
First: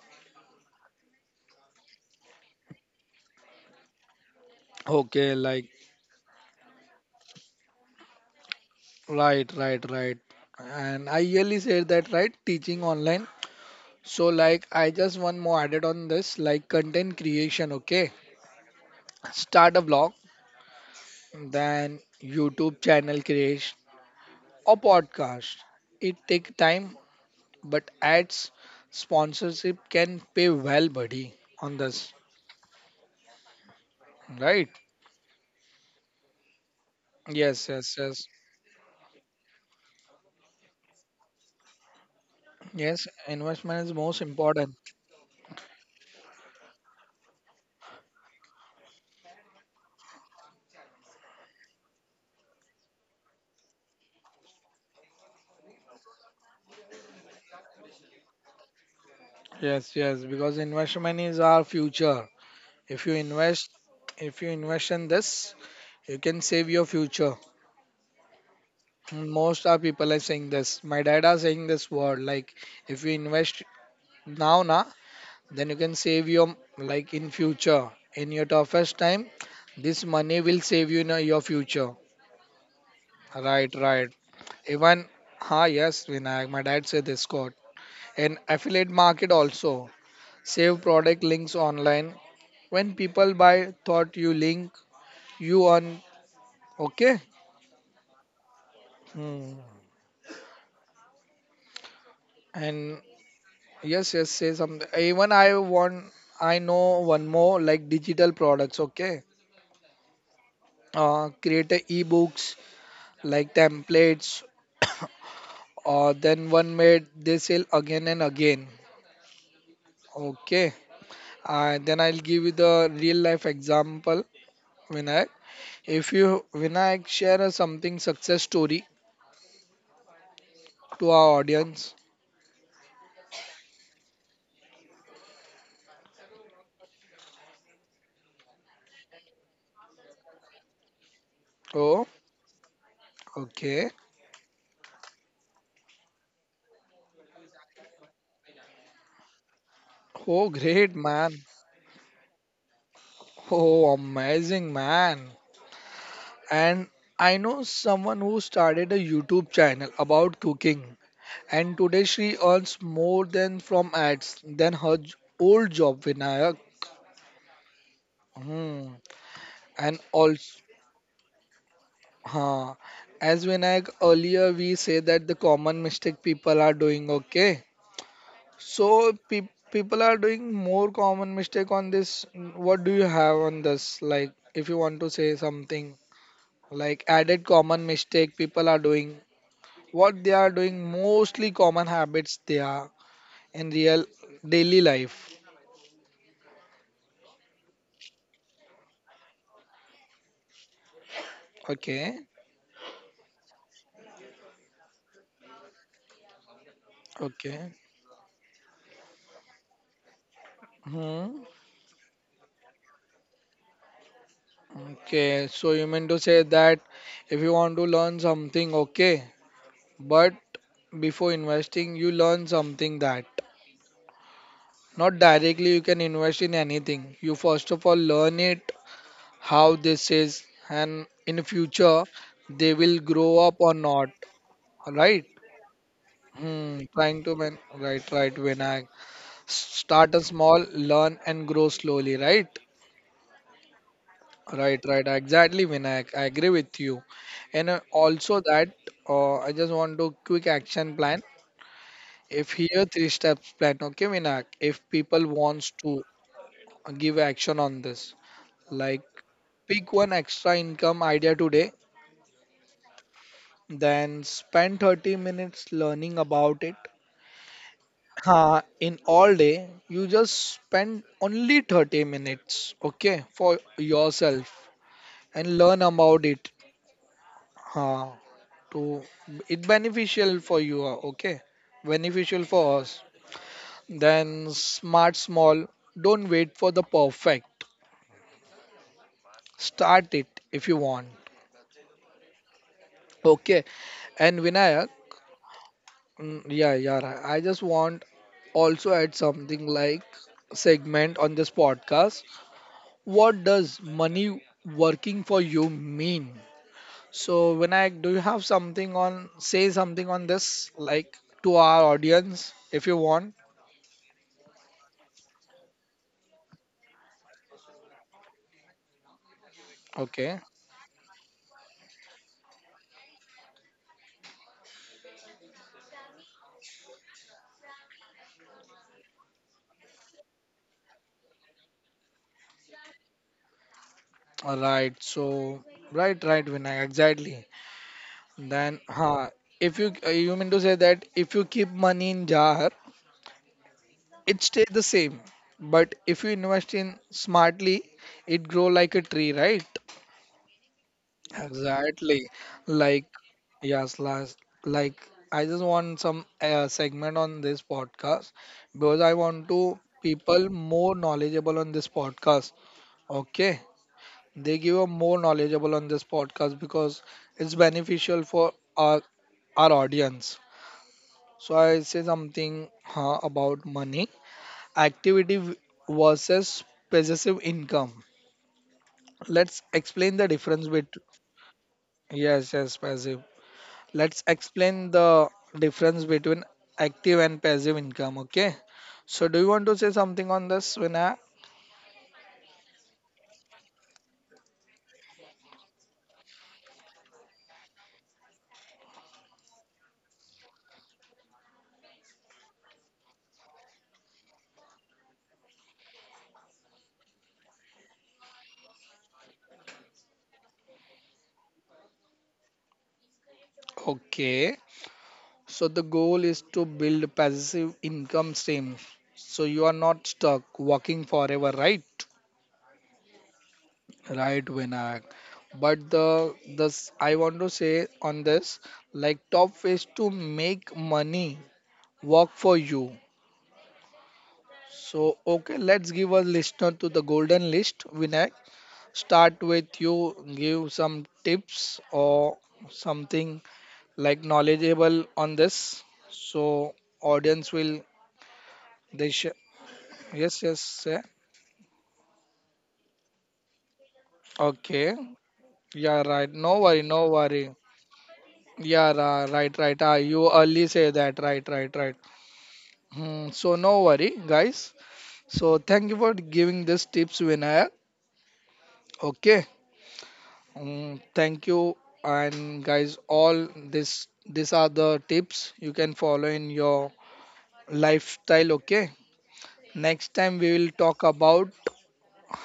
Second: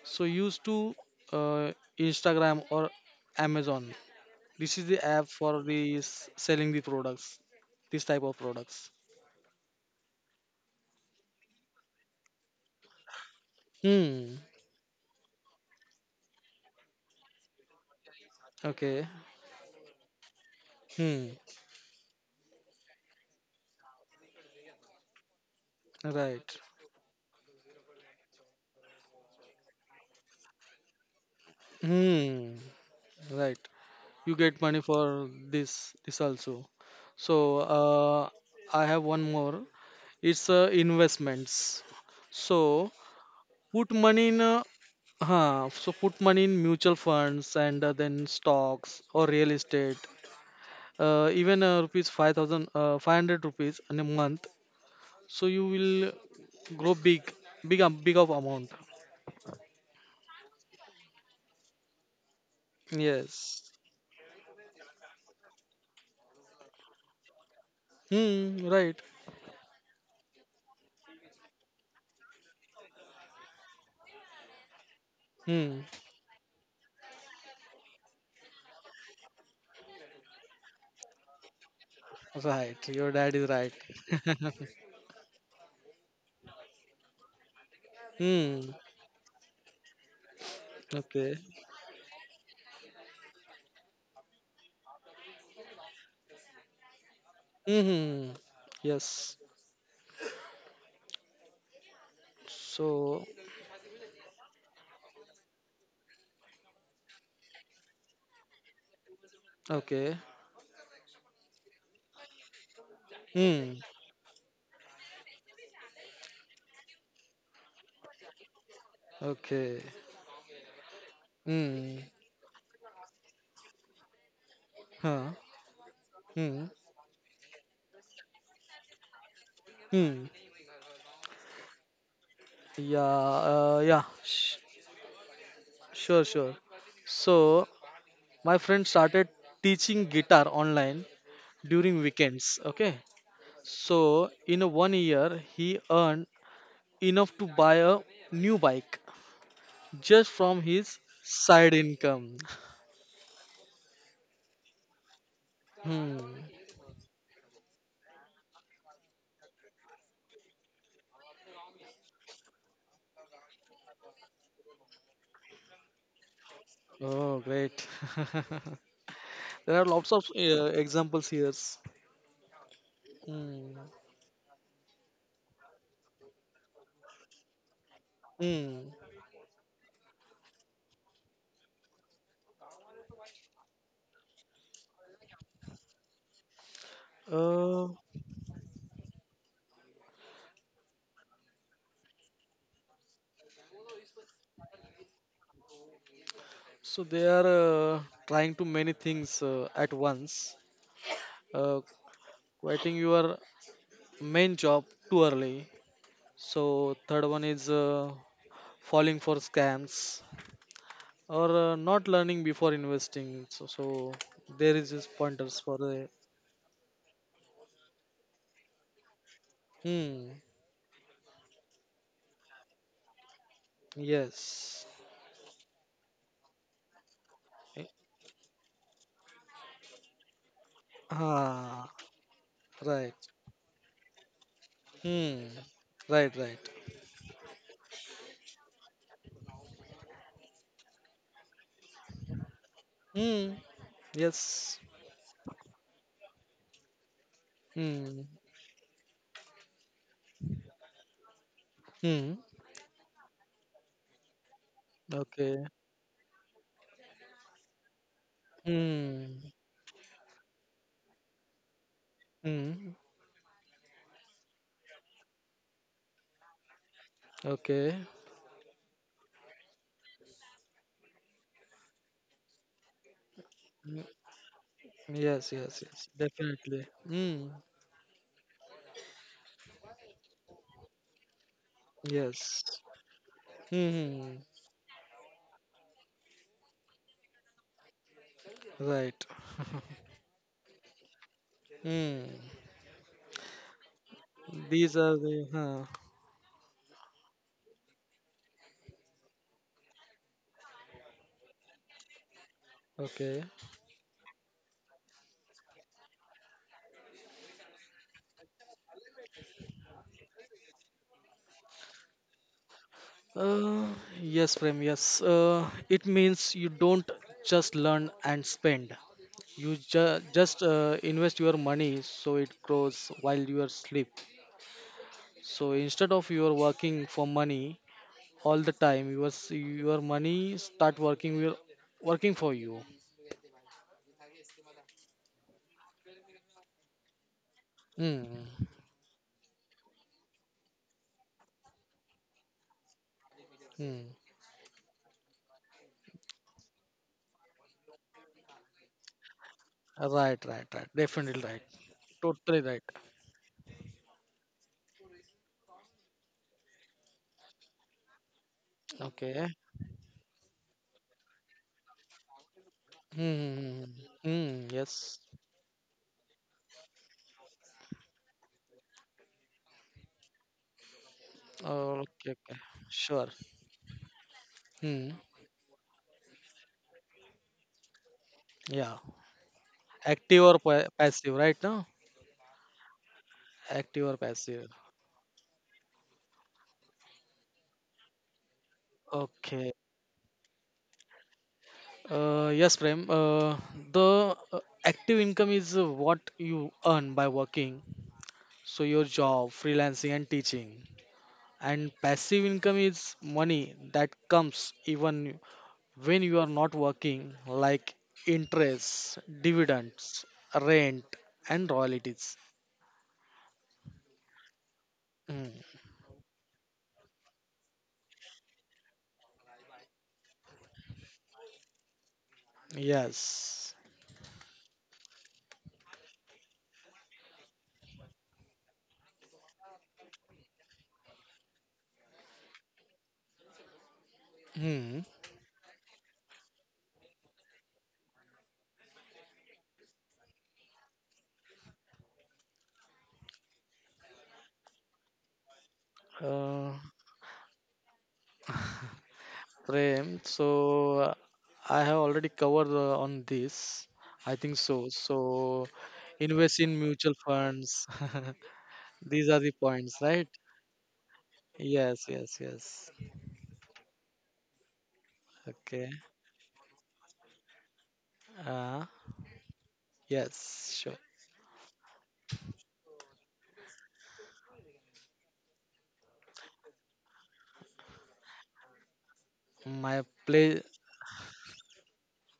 Speaker 2: So use to uh, Instagram or Amazon. This is the app
Speaker 1: Okay,
Speaker 2: for
Speaker 1: like
Speaker 2: the selling the products. This type of products.
Speaker 1: right, right, right. And I really said that right, teaching online. So
Speaker 2: Hmm.
Speaker 1: like, I just one more added on this, like content creation, okay.
Speaker 2: Okay.
Speaker 1: Start a blog,
Speaker 2: Hmm.
Speaker 1: then YouTube channel creation or podcast. It take
Speaker 2: Right.
Speaker 1: time, but ads sponsorship can pay well, buddy, on this.
Speaker 2: Hmm. Right. You get
Speaker 1: Right?
Speaker 2: money for this also. So
Speaker 1: Yes, yes, yes.
Speaker 2: uh, I have one more. It's investments. So
Speaker 1: Yes, investment
Speaker 2: put
Speaker 1: is most
Speaker 2: money in uh,
Speaker 1: important.
Speaker 2: put money in mutual funds and then stocks or real estate, even rupees 5000, 500 rupees in a month. So you will grow big, big of amount.
Speaker 1: Yes, yes, because investment is our future. If you
Speaker 2: Yes.
Speaker 1: invest, if you invest in this, you can save your future.
Speaker 2: Hmm. Right.
Speaker 1: Most of people are saying this. My dad are saying this word like, if you invest now, na, then you
Speaker 2: Hmm.
Speaker 1: can save your like in future. In your toughest time, this money will save you in your future.
Speaker 2: Right. Your dad is
Speaker 1: Right,
Speaker 2: right.
Speaker 1: right.
Speaker 2: (laughs)
Speaker 1: Even, ha, yes, Vinayak, my dad said this quote. And
Speaker 2: Hmm.
Speaker 1: affiliate market also. Save product
Speaker 2: Okay.
Speaker 1: links online. When people buy, thought you link, you earn. Okay.
Speaker 2: Hmm. Yes.
Speaker 1: Hmm. And
Speaker 2: So,
Speaker 1: yes, yes, say something. Even I want, I know one more like digital products. Okay,
Speaker 2: okay.
Speaker 1: create a ebooks like
Speaker 2: Hmm.
Speaker 1: templates. (coughs) Then one made they sell again and again.
Speaker 2: Okay.
Speaker 1: Okay,
Speaker 2: Hmm.
Speaker 1: then I'll give you the real life example. Vinayak,
Speaker 2: Huh.
Speaker 1: if you
Speaker 2: Hmm.
Speaker 1: Vinayak share a something success story
Speaker 2: Hmm.
Speaker 1: to our audience.
Speaker 2: Yeah. Sure. Sure. So, my friend started teaching guitar online during
Speaker 1: Oh,
Speaker 2: weekends. Okay.
Speaker 1: okay.
Speaker 2: So, in a 1 year, he earned enough to buy a new bike just
Speaker 1: Oh,
Speaker 2: from
Speaker 1: great
Speaker 2: his
Speaker 1: man.
Speaker 2: side income. (laughs)
Speaker 1: Oh, amazing man.
Speaker 2: Hmm.
Speaker 1: And I know someone who started a YouTube channel about cooking, and today she earns more than from ads than her old job, Vinayak.
Speaker 2: Oh, great.
Speaker 1: Hmm.
Speaker 2: (laughs) There are
Speaker 1: And
Speaker 2: lots of
Speaker 1: also,
Speaker 2: examples here.
Speaker 1: huh. As
Speaker 2: Hmm.
Speaker 1: Vinayak earlier, we say that the common mistake people are doing. Okay,
Speaker 2: Hmm.
Speaker 1: so people are doing more common mistake on this. What do you have on this? Like, if you want to say something like added common
Speaker 2: Uh,
Speaker 1: mistake people are doing, what they are doing, mostly common habits they are in real daily life,
Speaker 2: so they are uh, trying to many things at once. Uh,
Speaker 1: okay,
Speaker 2: Quitting your main job too early. So third one
Speaker 1: okay.
Speaker 2: is falling for scams
Speaker 1: Hmm.
Speaker 2: or not learning before investing. So, so there is this
Speaker 1: Okay, so
Speaker 2: pointers
Speaker 1: you
Speaker 2: for
Speaker 1: mean to
Speaker 2: the.
Speaker 1: say that if you want to learn something, okay, but
Speaker 2: Hmm.
Speaker 1: before investing you learn something, that
Speaker 2: Yes.
Speaker 1: not directly you can invest in anything, you first of
Speaker 2: Eh,
Speaker 1: all learn it how this is, and in
Speaker 2: ah.
Speaker 1: future they will
Speaker 2: Right.
Speaker 1: grow up or not, right.
Speaker 2: Hmm. Right. Right.
Speaker 1: Hmm, trying to win, right, right, Vinayak. Start a small, learn and grow slowly, right.
Speaker 2: Hmm.
Speaker 1: Right,
Speaker 2: Yes.
Speaker 1: right, exactly Vinayak, I agree with you. And also
Speaker 2: Hmm.
Speaker 1: that I just want to quick action plan.
Speaker 2: Hmm.
Speaker 1: If here three steps plan, okay Vinayak, if people wants
Speaker 2: Okay.
Speaker 1: to give action on this, like,
Speaker 2: Hmm.
Speaker 1: pick one extra income idea today,
Speaker 2: Hmm.
Speaker 1: then spend 30 minutes learning about it.
Speaker 2: Okay.
Speaker 1: In all day you just spend only 30 minutes, okay, for
Speaker 2: Mm,
Speaker 1: yourself, and
Speaker 2: yes,
Speaker 1: learn
Speaker 2: yes, yes.
Speaker 1: about it
Speaker 2: Definitely. Hmm.
Speaker 1: uh, to it beneficial for you, okay, beneficial
Speaker 2: Yes.
Speaker 1: for us.
Speaker 2: Hmm.
Speaker 1: Then smart small, don't wait for the perfect,
Speaker 2: Right.
Speaker 1: start
Speaker 2: (laughs)
Speaker 1: it if you want,
Speaker 2: Hmm.
Speaker 1: okay. And Vinayak,
Speaker 2: These are the huh.
Speaker 1: mm, yeah, yeah, right. I just want also add something like segment on this podcast: what
Speaker 2: Okay.
Speaker 1: does money working for you mean? So, Vinayak, do you have something on, say something on this, like to our audience, if you want?
Speaker 2: Uh, yes, Prem. Yes. It means you don't just learn and spend. You
Speaker 1: Okay.
Speaker 2: just invest your money so it grows while you are asleep. So instead of you are working for money, all the time. Your your money start working will working for you.
Speaker 1: All right. So, right, right, Vinayak, exactly.
Speaker 2: Hmm.
Speaker 1: Then, if you, you mean to say that if you keep money in jar,
Speaker 2: Hmm.
Speaker 1: it stays the same. But if you invest in smartly, it grow like a tree, right?
Speaker 2: Right. Right. Right. Definitely right.
Speaker 1: Exactly.
Speaker 2: Totally right.
Speaker 1: Like, yes, last, like, I just want some segment on this podcast because I want
Speaker 2: Okay.
Speaker 1: to people more knowledgeable on this podcast.
Speaker 2: Hmm. Hmm.
Speaker 1: Okay.
Speaker 2: Hmm,
Speaker 1: They
Speaker 2: hmm. Hmm,
Speaker 1: give a
Speaker 2: yes.
Speaker 1: more knowledgeable on this podcast because it's beneficial for our audience. So I say
Speaker 2: Okay. Okay.
Speaker 1: something
Speaker 2: Sure.
Speaker 1: about money,
Speaker 2: Hmm.
Speaker 1: activity versus passive income.
Speaker 2: Yeah.
Speaker 1: Let's explain the
Speaker 2: Active or
Speaker 1: difference between
Speaker 2: passive, right? Now?
Speaker 1: yes, yes, passive.
Speaker 2: Active or
Speaker 1: Let's
Speaker 2: passive.
Speaker 1: explain the difference between active and passive income, okay? So do you want
Speaker 2: Okay.
Speaker 1: to say something on this, Vinay?
Speaker 2: Yes, Prem. The active income is what you earn by working. So your job, freelancing, and teaching. And passive income is money that comes even when you are not working, like interest, dividends, rent, and royalties.
Speaker 1: Okay,
Speaker 2: Mm,
Speaker 1: so the goal is to build passive income stream so you are not stuck working forever, right.
Speaker 2: yes.
Speaker 1: Right, Vinay. But the this I want to say on this, like, top is to make money work for you.
Speaker 2: Hmm.
Speaker 1: So okay, let's give a listener to the golden list, Vinay. Start with you, give some tips or something like knowledgeable on this, so
Speaker 2: Uh,
Speaker 1: audience will they
Speaker 2: Prem,
Speaker 1: yes, yes, sir.
Speaker 2: so I have already covered on this. I think
Speaker 1: Okay,
Speaker 2: so. So
Speaker 1: yeah, right, no
Speaker 2: invest
Speaker 1: worry,
Speaker 2: in
Speaker 1: no
Speaker 2: mutual
Speaker 1: worry.
Speaker 2: funds.
Speaker 1: Yeah,
Speaker 2: (laughs) These are
Speaker 1: right,
Speaker 2: the
Speaker 1: right,
Speaker 2: points,
Speaker 1: you
Speaker 2: right?
Speaker 1: early say that, right, right, right.
Speaker 2: Yes, yes, yes.
Speaker 1: Hmm, so no worry guys, so thank
Speaker 2: Okay.
Speaker 1: you for giving this tips, Vinaya,
Speaker 2: Uh,
Speaker 1: okay.
Speaker 2: yes,
Speaker 1: Mm,
Speaker 2: sure.
Speaker 1: thank you. And guys, all this, these are the tips you can follow in your lifestyle. Okay,
Speaker 2: My
Speaker 1: next time we
Speaker 2: play.
Speaker 1: will talk about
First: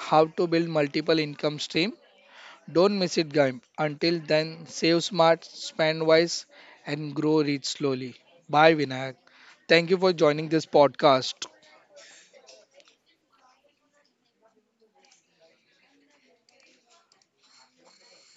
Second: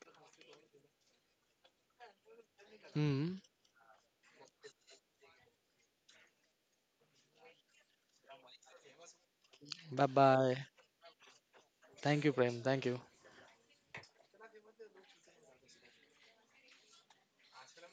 Speaker 1: how to build multiple income stream. Don't miss it,
Speaker 2: Mm,
Speaker 1: guys. Until then, save smart, spend wise, and grow rich slowly. Bye, Vinayak. Thank you
Speaker 2: bye
Speaker 1: for joining
Speaker 2: bye.
Speaker 1: this podcast.
Speaker 2: Thank you, Prem. Thank you.